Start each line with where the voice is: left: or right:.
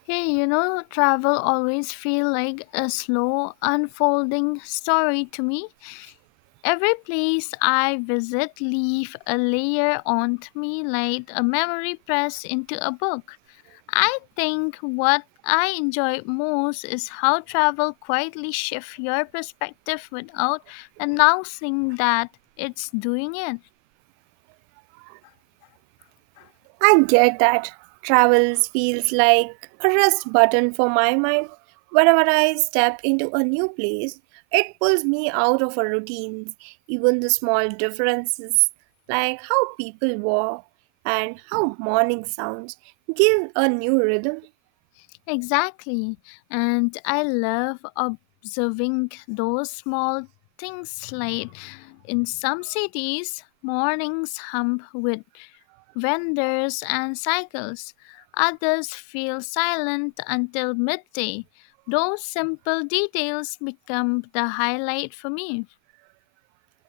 left: Travel always feel like a slow unfolding story to me. Every place I visit leave a layer on me like a memory pressed into a book. I think what I enjoy most is how travel quietly shifts your perspective without announcing that it's doing it.
right: I get that. Travels feels like a rest button for my mind. Whenever I step into a new place, it pulls me out of a routine. Even the small differences, like how people walk and how morning sounds, give a new rhythm.
left: Exactly. And I love observing those small things like in some cities, mornings hum with vendors and cycles. Others feel silent until midday. Those simple details become the highlight for me.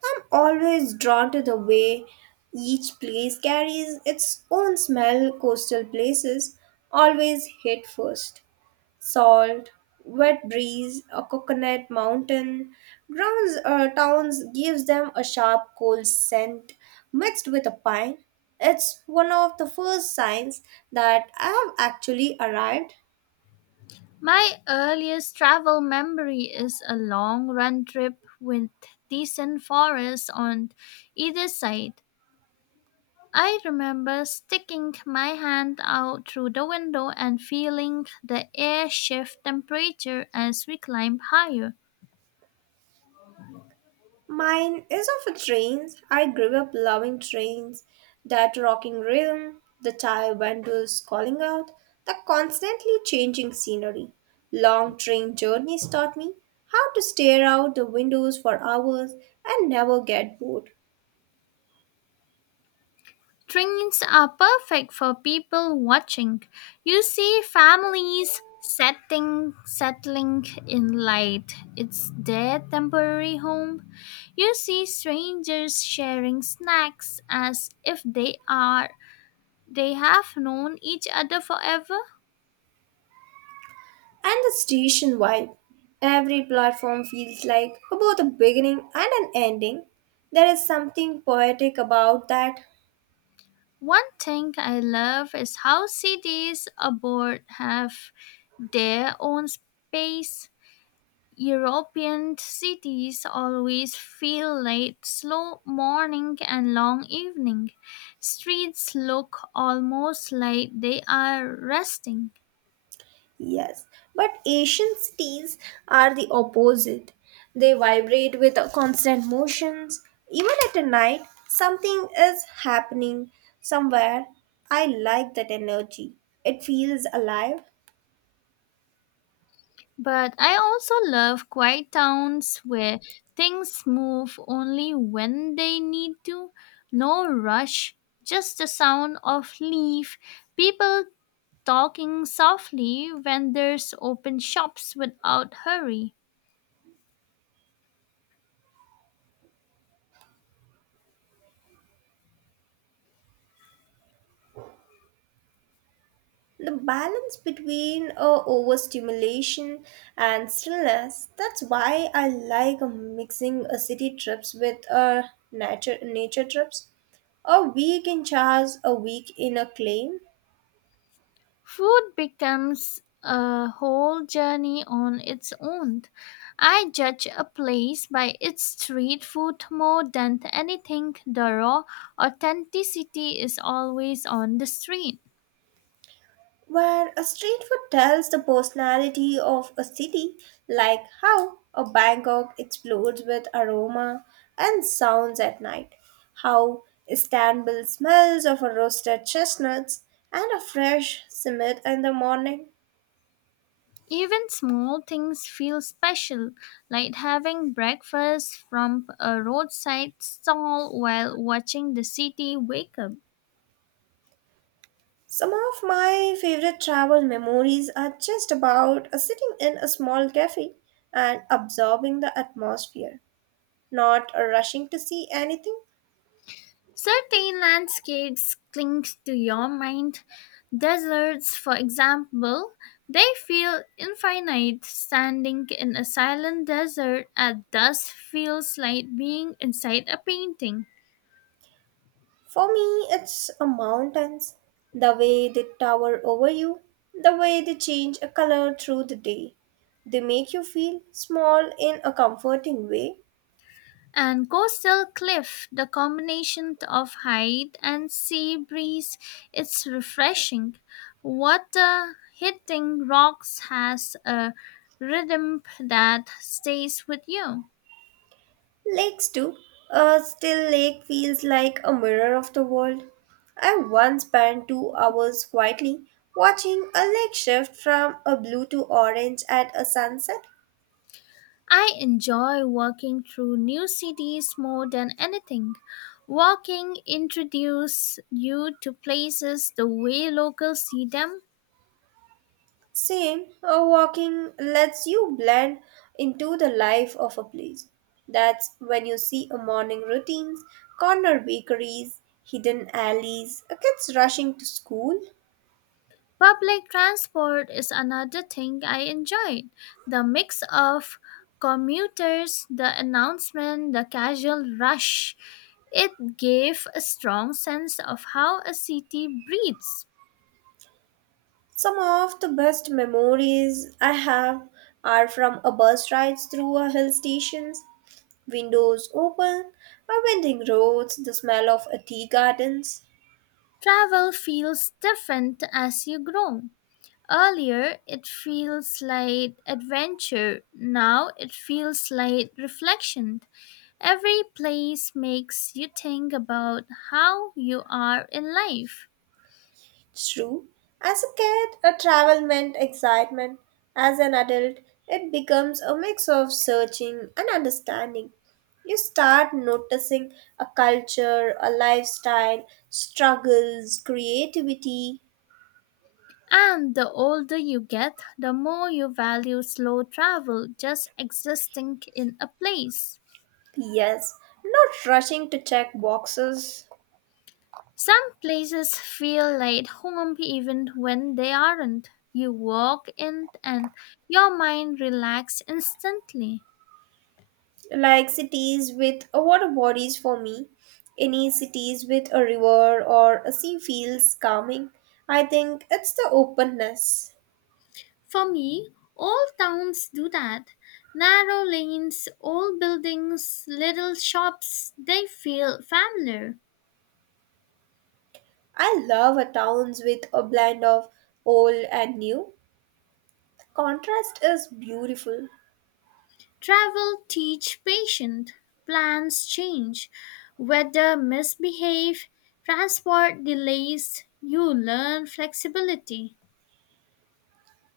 right: I'm always drawn to the way each place carries its own smell. Coastal places always hit first. Salt, wet breeze, a coconut mountain. Grounds towns gives them a sharp cold scent mixed with a pine. It's one of the first signs that I have actually arrived.
left: My earliest travel memory is a long run trip with decent forests on either side. I remember sticking my hand out through the window and feeling the air shift temperature as we climbed higher.
right: Mine is of a trains. I grew up loving trains, that rocking rhythm, the tire windows calling out, the constantly changing scenery. Long train journeys taught me how to stare out the windows for hours and never get bored.
left: Trains are perfect for people watching. You see families setting settling in light. It's their temporary home. You see strangers sharing snacks as if they have known each other forever.
right: And the station vibe. Every platform feels like both a beginning and an ending. There is something poetic about that.
left: One thing I love is how cities abroad have their own space. European cities always feel late, slow morning and long evening. Streets look almost like they are resting.
right: Yes, but Asian cities are the opposite. They vibrate with a constant motions. Even at a night, something is happening somewhere. I like that energy. It feels alive.
left: But I also love quiet towns where things move only when they need to. No rush, just the sound of leaf, people talking softly, when there's open shops without hurry.
right: The balance between overstimulation and stillness. That's why I like mixing city trips with nature trips. A week in Charles, a week in a claim.
left: Food becomes a whole journey on its own. I judge a place by its street food more than anything. The raw authenticity is always on the street.
right: Where a street food tells the personality of a city, like how a Bangkok explodes with aroma and sounds at night, how Istanbul smells of a roasted chestnuts and a fresh simit in the morning.
left: Even small things feel special, like having breakfast from a roadside stall while watching the city wake up.
right: Some of my favorite travel memories are just about sitting in a small cafe and absorbing the atmosphere, not rushing to see anything.
left: Certain landscapes cling to your mind. Deserts, for example, they feel infinite. Standing in a silent desert at dusk feels like being inside a painting.
right: For me, it's a mountains. The way they tower over you, the way they change a color through the day. They make you feel small in a comforting way.
left: And coastal cliff, the combination of height and sea breeze, it's refreshing. Water hitting rocks has a rhythm that stays with you.
right: Lakes do. A still lake feels like a mirror of the world. I once spent 2 hours quietly watching a lake shift from a blue to orange at a sunset.
left: I enjoy walking through new cities more than anything. Walking introduces you to places the way locals see them.
right: Same, walking lets you blend into the life of a place. That's when you see a morning routines, corner bakeries, hidden alleys, kids rushing to school.
left: Public transport is another thing I enjoyed. The mix of commuters, the announcement, the casual rush. It gave a strong sense of how a city breathes.
right: Some of the best memories I have are from a bus rides through a hill stations, windows open, a winding roads, the smell of a tea gardens.
left: Travel feels different as you grow. Earlier, it feels like adventure. Now, it feels like reflection. Every place makes you think about how you are in life.
right: True. As a kid, a travel meant excitement. As an adult, it becomes a mix of searching and understanding. You start noticing a culture, a lifestyle, struggles, creativity.
left: And the older you get, the more you value slow travel, just existing in a place.
right: Yes, not rushing to check boxes.
left: Some places feel like home even when they aren't. You walk in and your mind relaxes instantly.
right: Like cities with a water bodies for me. Any cities with a river or a sea feels calming. I think it's the openness.
left: For me, all towns do that. Narrow lanes, old buildings, little shops, they feel familiar.
right: I love a towns with a blend of old and new. Contrast is beautiful.
left: Travel teach patience, plans change, weather misbehave, transport delays, you learn flexibility.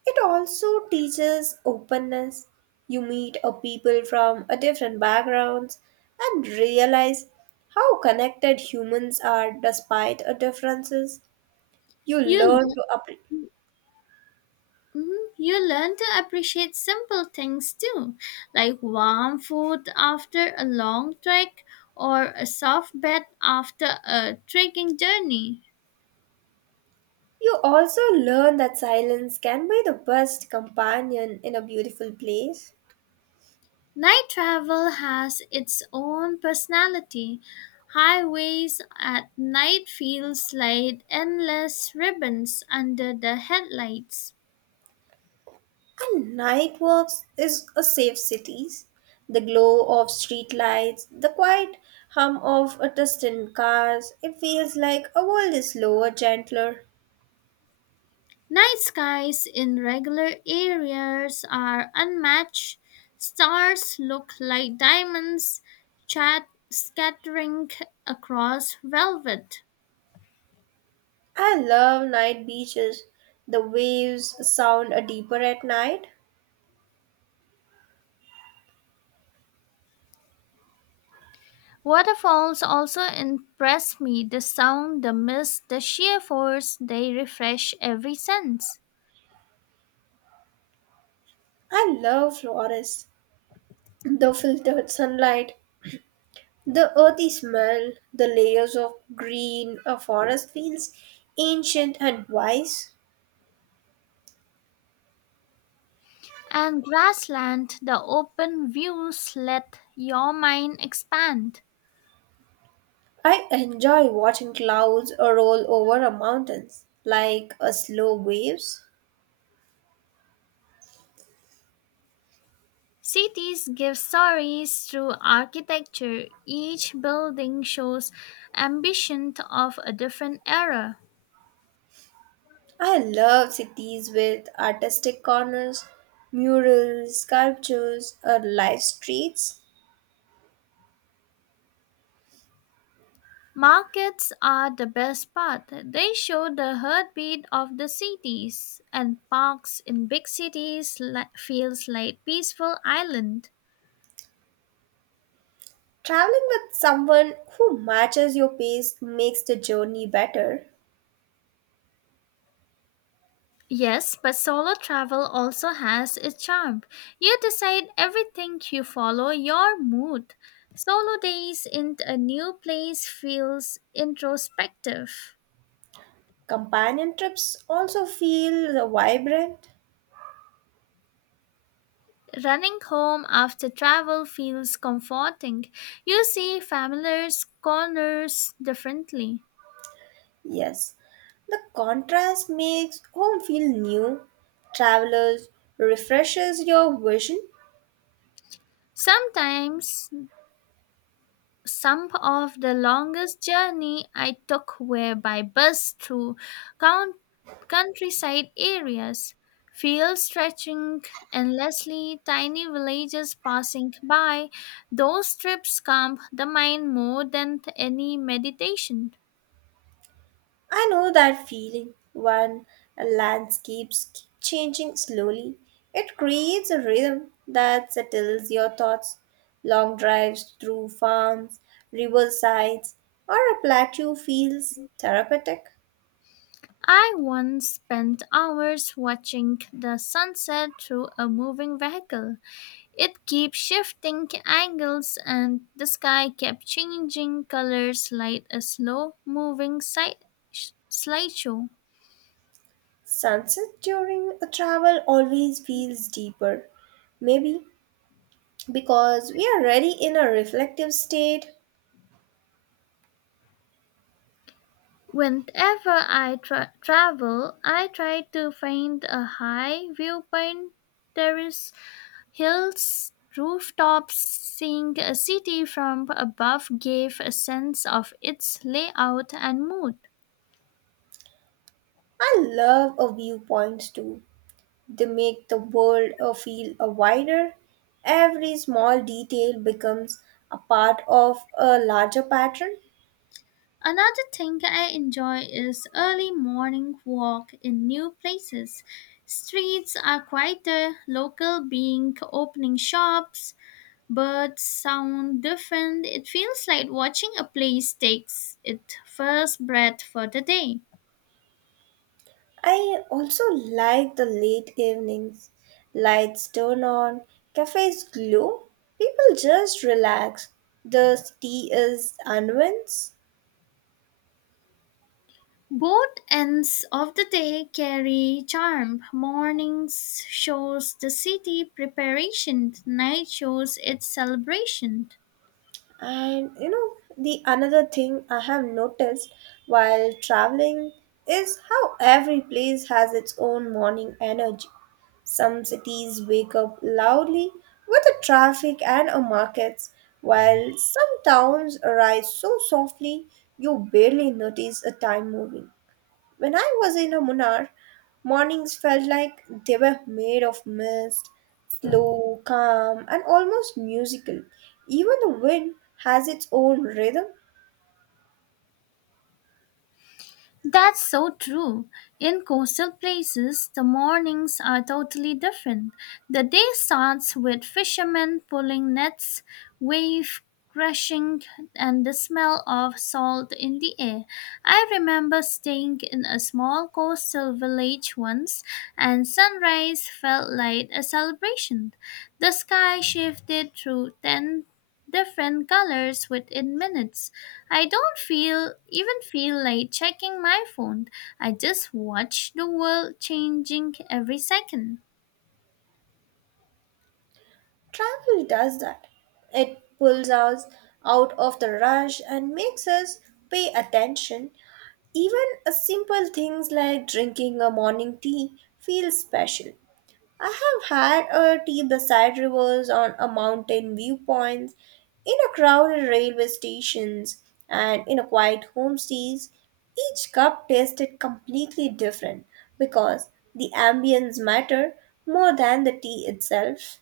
right: It also teaches openness. You meet a people from a different backgrounds and realize how connected humans are despite our differences. You
left: You
right: learn to appre
left: Mhm, you learn to appreciate simple things too, like warm food after a long trek or a soft bed after a trekking journey.
right: You also learn that silence can be the best companion in a beautiful place.
left: Night travel has its own personality. Highways at night feels like endless ribbons under the headlights.
right: And night walks is a safe cities. The glow of street lights, the quiet hum of a distant cars, it feels like a world is slower, gentler.
left: Night skies in regular areas are unmatched. Stars look like diamonds chat scattering across velvet.
right: I love night beaches. The waves sound a deeper at night.
left: Waterfalls also impress me the sound, the mist, the sheer force they refresh every sense.
right: I love forests, the filtered sunlight, the earthy smell, the layers of green. A forest feels ancient and wise.
left: And grassland, the open views let your mind expand.
right: I enjoy watching clouds roll over a mountains like a slow waves.
left: Cities give stories through architecture. Each building shows ambition of a different era.
right: I love cities with artistic corners, murals, sculptures, or live streets.
left: Markets are the best part. They show the heartbeat of the cities, and parks in big cities feels like peaceful island.
right: Traveling with someone who matches your pace makes the journey better.
left: Yes, but solo travel also has its charm. You decide everything, you follow your mood. Solo days in a new place feels introspective.
right: Companion trips also feel vibrant.
left: Running home after travel feels comforting. You see familiar corners differently.
right: Yes, the contrast makes home feel new. Travelers refreshes your vision.
left: Sometimes Some of the longest journey I took were by bus through count- countryside areas, fields stretching endlessly, tiny villages passing by. Those trips calm the mind more than any meditation.
right: I know that feeling when landscapes keep changing slowly. It creates a rhythm that settles your thoughts. Long drives through farms, riversides, or a plateau feels therapeutic.
left: I once spent hours watching the sunset through a moving vehicle. It kept shifting angles and the sky kept changing colors like a slow moving slideshow.
right: Sunset during a travel always feels deeper. Maybe because we are already in a reflective state.
left: Whenever I travel, I try to find a high viewpoint, terrace, hills, rooftops. Seeing a city from above gave a sense of its layout and mood.
right: I love a viewpoint too. They make the world feel wider. Every small detail becomes a part of a larger pattern.
left: Another thing I enjoy is early morning walk in new places. Streets are quieter, local being opening shops, birds sound different. It feels like watching a place takes its first breath for the day.
right: I also like the late evenings. Lights turn on, cafes glow, people just relax. The city is unwins.
left: Both ends of the day carry charm. Mornings shows the city preparation, night shows its celebration.
right: And you know, the another thing I have noticed while traveling is how every place has its own morning energy. Some cities wake up loudly with the traffic and a markets, while some towns arise so softly you barely notice a time moving. When I was in a Munnar, mornings felt like they were made of mist, slow, calm, and almost musical. Even the wind has its own rhythm.
left: That's so true. In coastal places, the mornings are totally different. The day starts with fishermen pulling nets, wave crashing, and the smell of salt in the air. I remember staying in a small coastal village once, and sunrise felt like a celebration. The sky shifted through 10 different colors within minutes I don't feel like checking my phone. I just watch the world changing every second.
right: Travel does that. It pulls us out of the rush and makes us pay attention. Even a simple things like drinking a morning tea feel special. I have had a tea beside rivers on a mountain viewpoints, in a crowded railway stations, and in a quiet homestays. Each cup tasted completely different because the ambience matter more than the tea itself.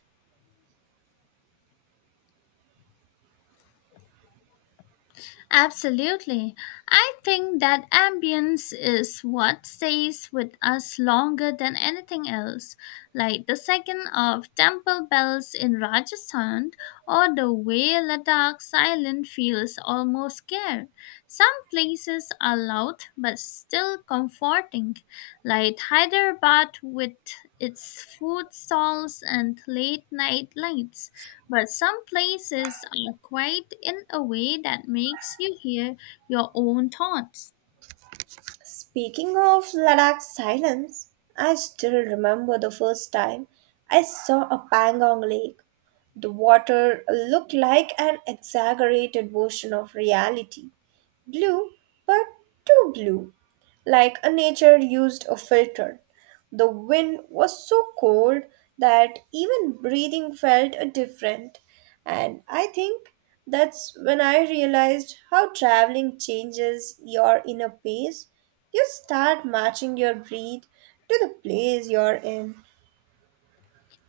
left: Absolutely. I think that ambience is what stays with us longer than anything else, like the second of temple bells in Rajasthan or the way Ladakh silent feels almost scared. Some places are loud but still comforting, like Hyderabad with its food stalls and late night lights. But some places are quiet in a way that makes you hear your own thoughts.
right: Speaking of Ladakh silence, I still remember the first time I saw a Pangong lake. The water looked like an exaggerated version of reality. Blue, but too blue, like a nature used a filter. The wind was so cold that even breathing felt different, and I think that's when I realized how traveling changes your inner pace. You start matching your breath to the place you're in,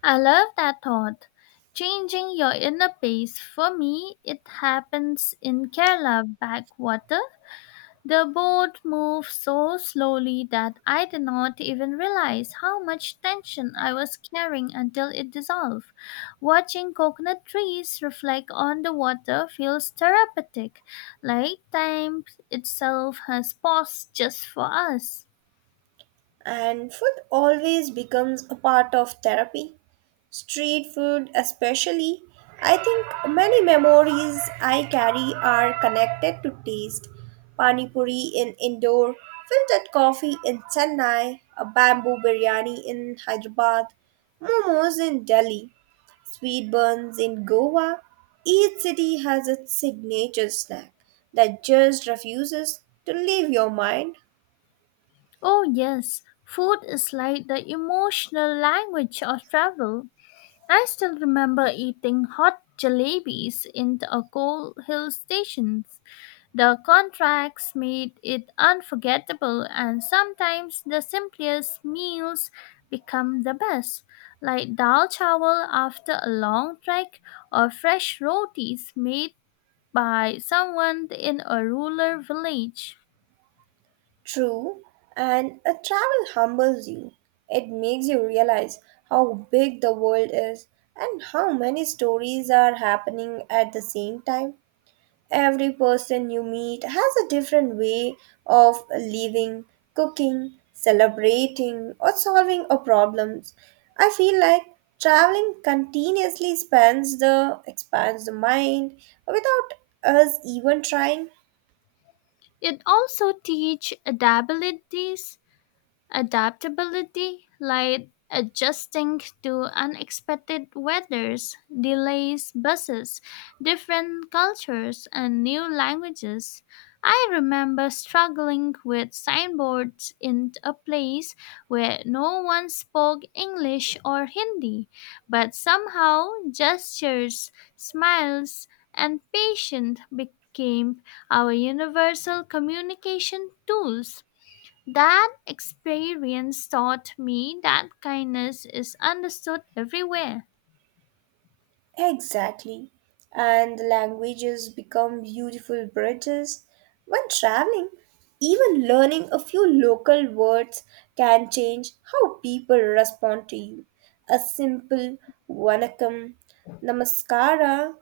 left: I love that thought. Changing your inner pace. For me, it happens in Kerala backwater. The boat moved so slowly that I did not even realize how much tension I was carrying until it dissolved. Watching coconut trees reflect on the water feels therapeutic, like time itself has paused just for us.
right: and food always becomes a part of therapy. Street food, especially. I think many memories I carry are connected to taste. Pani puri in Indore, filtered coffee in Chennai, a bamboo biryani in Hyderabad, momos in Delhi. Sweet buns in Goa, each city has its signature snack that just refuses to leave your mind.
left: Oh, yes, food is like the emotional language of travel. I still remember eating hot jalebis in a cold hill station. The contracts made it unforgettable, and sometimes the simplest meals become the best, like dal chawal after a long trek or fresh rotis made by someone in a rural village.
right: True, and a travel humbles you. It makes you realize how big the world is and how many stories are happening at the same time. Every person you meet has a different way of living, cooking, celebrating, or solving a problems. I feel like traveling continuously expands the mind without us even trying.
left: It also teach adaptabilities. Adaptability, like adjusting to unexpected weathers, delays, buses, different cultures, and new languages. I remember struggling with signboards in a place where no one spoke English or Hindi, but somehow gestures, smiles, and patience became our universal communication tools. That experience taught me that kindness is understood everywhere,
right: Exactly. And the languages become beautiful bridges. When traveling, even learning a few local words can change how people respond to you. A simple vanakkam, namaskara,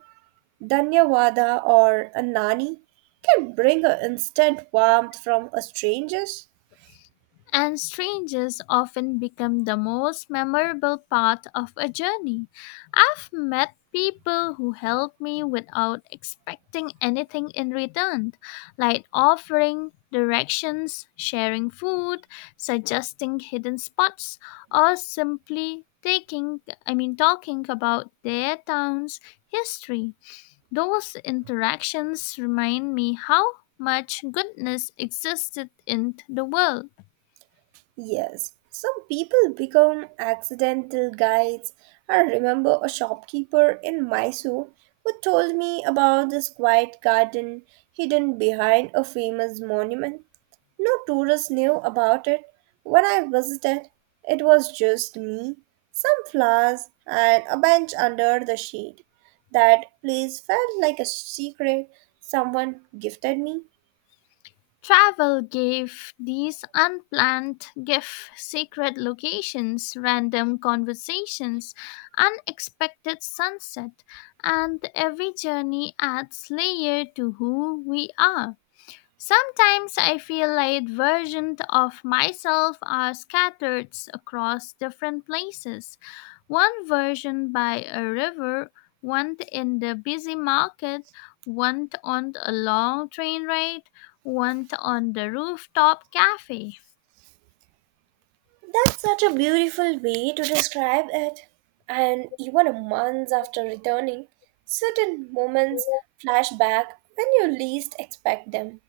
right: dhanyavada, or a nani can bring an instant warmth from a stranger's.
left: and strangers often become the most memorable part of a journey. I've met people who helped me without expecting anything in return, like offering directions, sharing food, suggesting hidden spots, or simply taking I mean talking about their town's history. Those interactions remind me how much goodness existed in the world.
right: Yes, some people become accidental guides. I remember a shopkeeper in Mysore who told me about this quiet garden hidden behind a famous monument. No tourists knew about it. When I visited, it was just me, some flowers, and a bench under the shade. That place felt like a secret someone gifted me.
left: Travel gave these unplanned gifts, sacred locations, random conversations, unexpected sunset, and every journey adds layer to who we are. Sometimes I feel like versions of myself are scattered across different places. One version by a river, one in the busy market, one on a long train ride, one on the rooftop cafe.
right: That's such a beautiful way to describe it. And even a month after returning, certain moments flash back when you least expect them,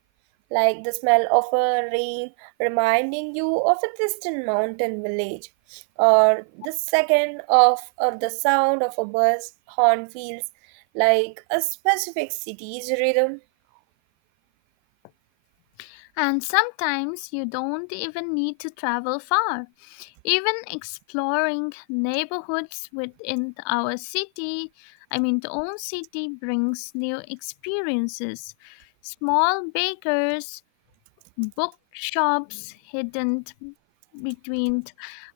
right: like the smell of a rain reminding you of a distant mountain village, or the second of or the sound of a bus horn feels like a specific city's rhythm.
left: And sometimes you don't even need to travel far. Even exploring neighborhoods within our city, I mean, the own city brings new experiences. Small bakers, bookshops hidden between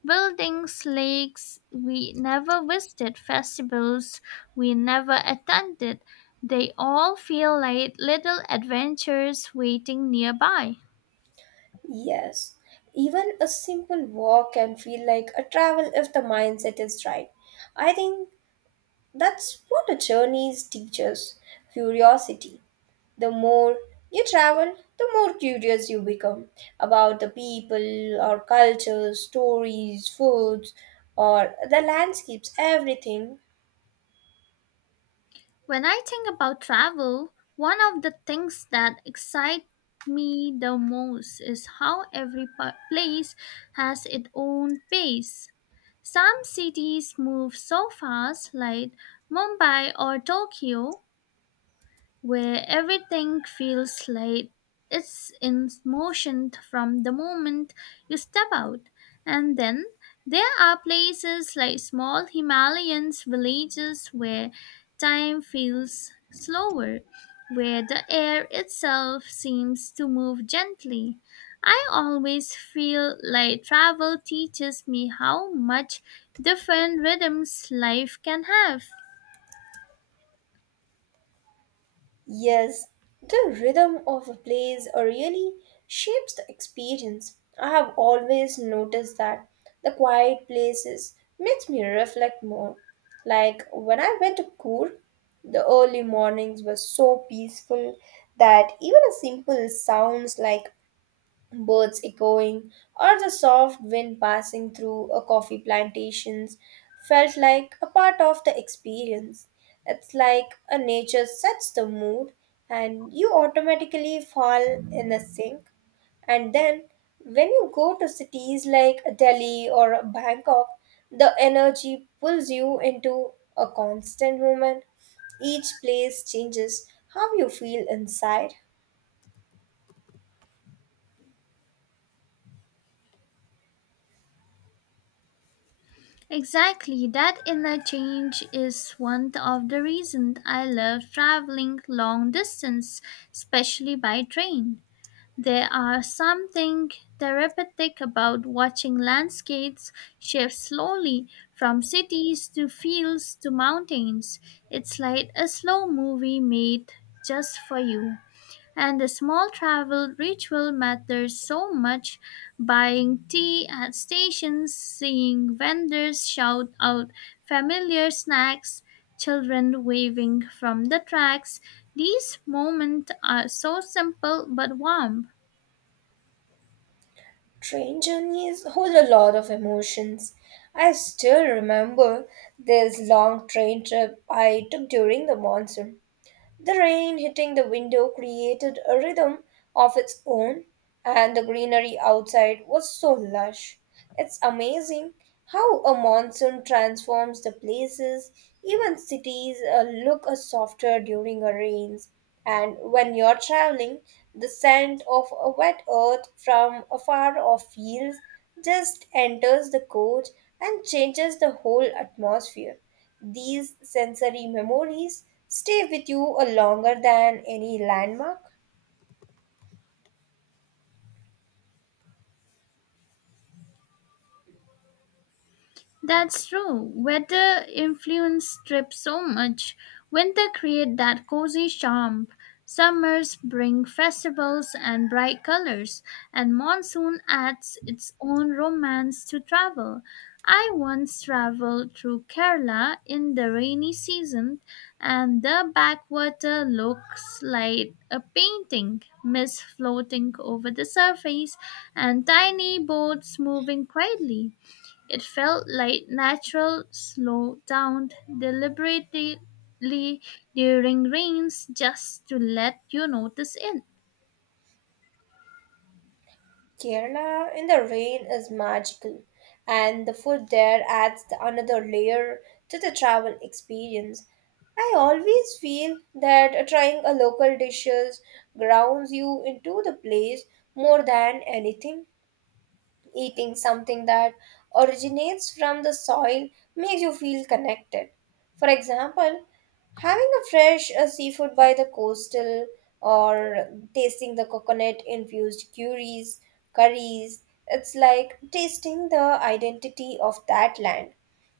left: buildings, lakes we never visited, festivals we never attended. They all feel like little adventures waiting nearby.
right: Yes, even a simple walk can feel like a travel if the mindset is right. I think that's what a journey is teaches curiosity. The more you travel, the more curious you become about the people or cultures, stories, foods, or the landscapes, everything.
left: When I think about travel, one of the things that excite me the most is how every place has its own pace. Some cities move so fast, like Mumbai or Tokyo, where everything feels like it's in motion from the moment you step out. And then there are places like small Himalayan villages where time feels slower, where the air itself seems to move gently. I always feel like travel teaches me how much different rhythms life can have.
right: Yes, the rhythm of a place really shapes the experience. I have always noticed that the quiet places makes me reflect more. Like when I went to Kur, the early mornings were so peaceful that even a simple sounds like birds echoing, or the soft wind passing through a coffee plantations felt like a part of the experience. It's like a nature sets the mood and you automatically fall in a sink. And then when you go to cities like Delhi or Bangkok, the energy pulls you into a constant movement. Each place changes how you feel inside.
left: Exactly, that inner change is one of the reasons I love traveling long distance, especially by train. There are something therapeutic about watching landscapes shift slowly from cities to fields to mountains. It's like a slow movie made just for you and the small travel ritual matters so much buying tea at stations, seeing vendors shout out familiar snacks, children waving from the tracks. These moments are so simple but warm.
right: Train journeys hold a lot of emotions. I still remember this long train trip I took during the monsoon. The rain hitting the window created a rhythm of its own, and the greenery outside was so lush. It's amazing how a monsoon transforms the places, even cities look softer during a rains. And when you're traveling, the scent of a wet earth from afar off fields just enters the coach and changes the whole atmosphere. These sensory memories stay with you a longer than any landmark.
left: That's true. Weather influence trips so much. Winter create that cozy charm. Summers bring festivals and bright colors, and monsoon adds its own romance to travel. I once traveled through Kerala in the rainy season, and the backwater looks like a painting, mist floating over the surface, and tiny boats moving quietly. It felt like natural, slow down deliberately during rains just to let you notice it.
right: Kerala in the rain is magical, and the food there adds another layer to the travel experience. I always feel that trying a local dishes grounds you into the place more than anything. Eating something that originates from the soil makes you feel connected. For example, having a fresh seafood by the coastal or tasting the coconut infused curries, it's like tasting the identity of that land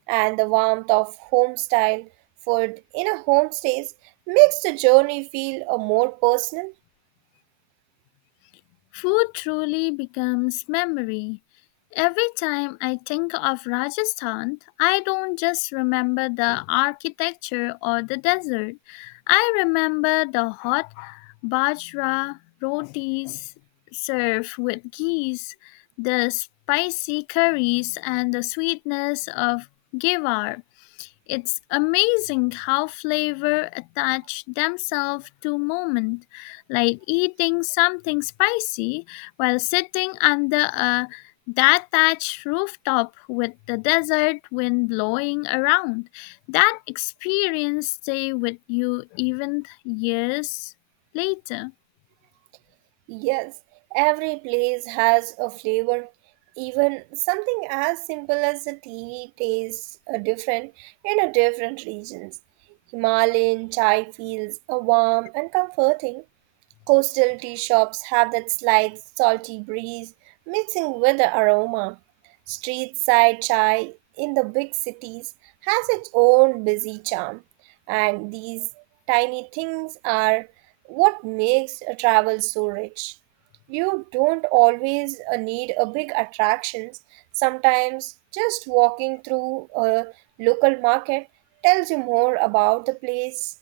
right: and the warmth of home style food in a homestays makes the journey feel more personal.
left: Food truly becomes memory. Every time I think of Rajasthan, I don't just remember the architecture or the desert. I remember the hot bajra rotis served with ghee, the spicy curries, and the sweetness of gewar. It's amazing how flavor attach themselves to moment, like eating something spicy while sitting under a detached rooftop with the desert wind blowing around. That experience stay with you even years later.
right: Yes, every place has a flavor. Even something as simple as a tea tastes different in a different regions. Himalayan chai feels warm and comforting. Coastal tea shops have that slight salty breeze mixing with the aroma. Street side chai in the big cities has its own busy charm, and these tiny things are what makes a travel so rich. You don't always need a big attractions. Sometimes just walking through a local market tells you more about the place.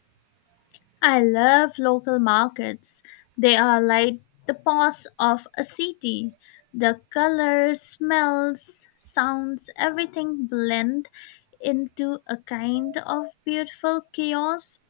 left: I love local markets. They are like the pulse of a city. The colors, smells, sounds, everything blend into a kind of beautiful chaos.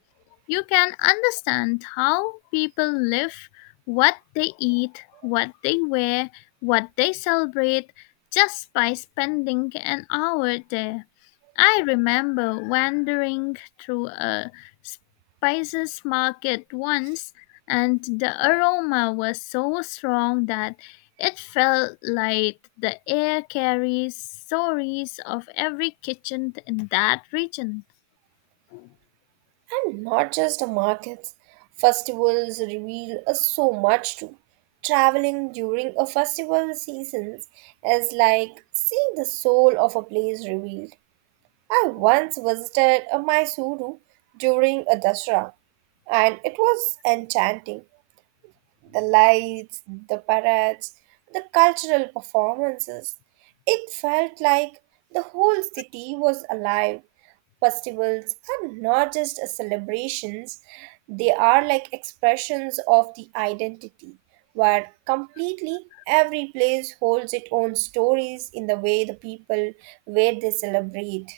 left: You can understand how people live, what they eat, what they wear, what they celebrate just by spending an hour there. I remember wandering through a spices market once, and the aroma was so strong that it felt like the air carries stories of every kitchen in that region.
right: And not just the markets. Festivals reveal us so much too. Traveling during a festival season is like seeing the soul of a place revealed. I once visited a Mysuru during a Dasra and it was enchanting the lights, the parades, the cultural performances. It felt like the whole city was alive. Festivals are not just celebrations, they are like expressions of the identity, where completely every place holds its own stories in the way the people where they celebrate.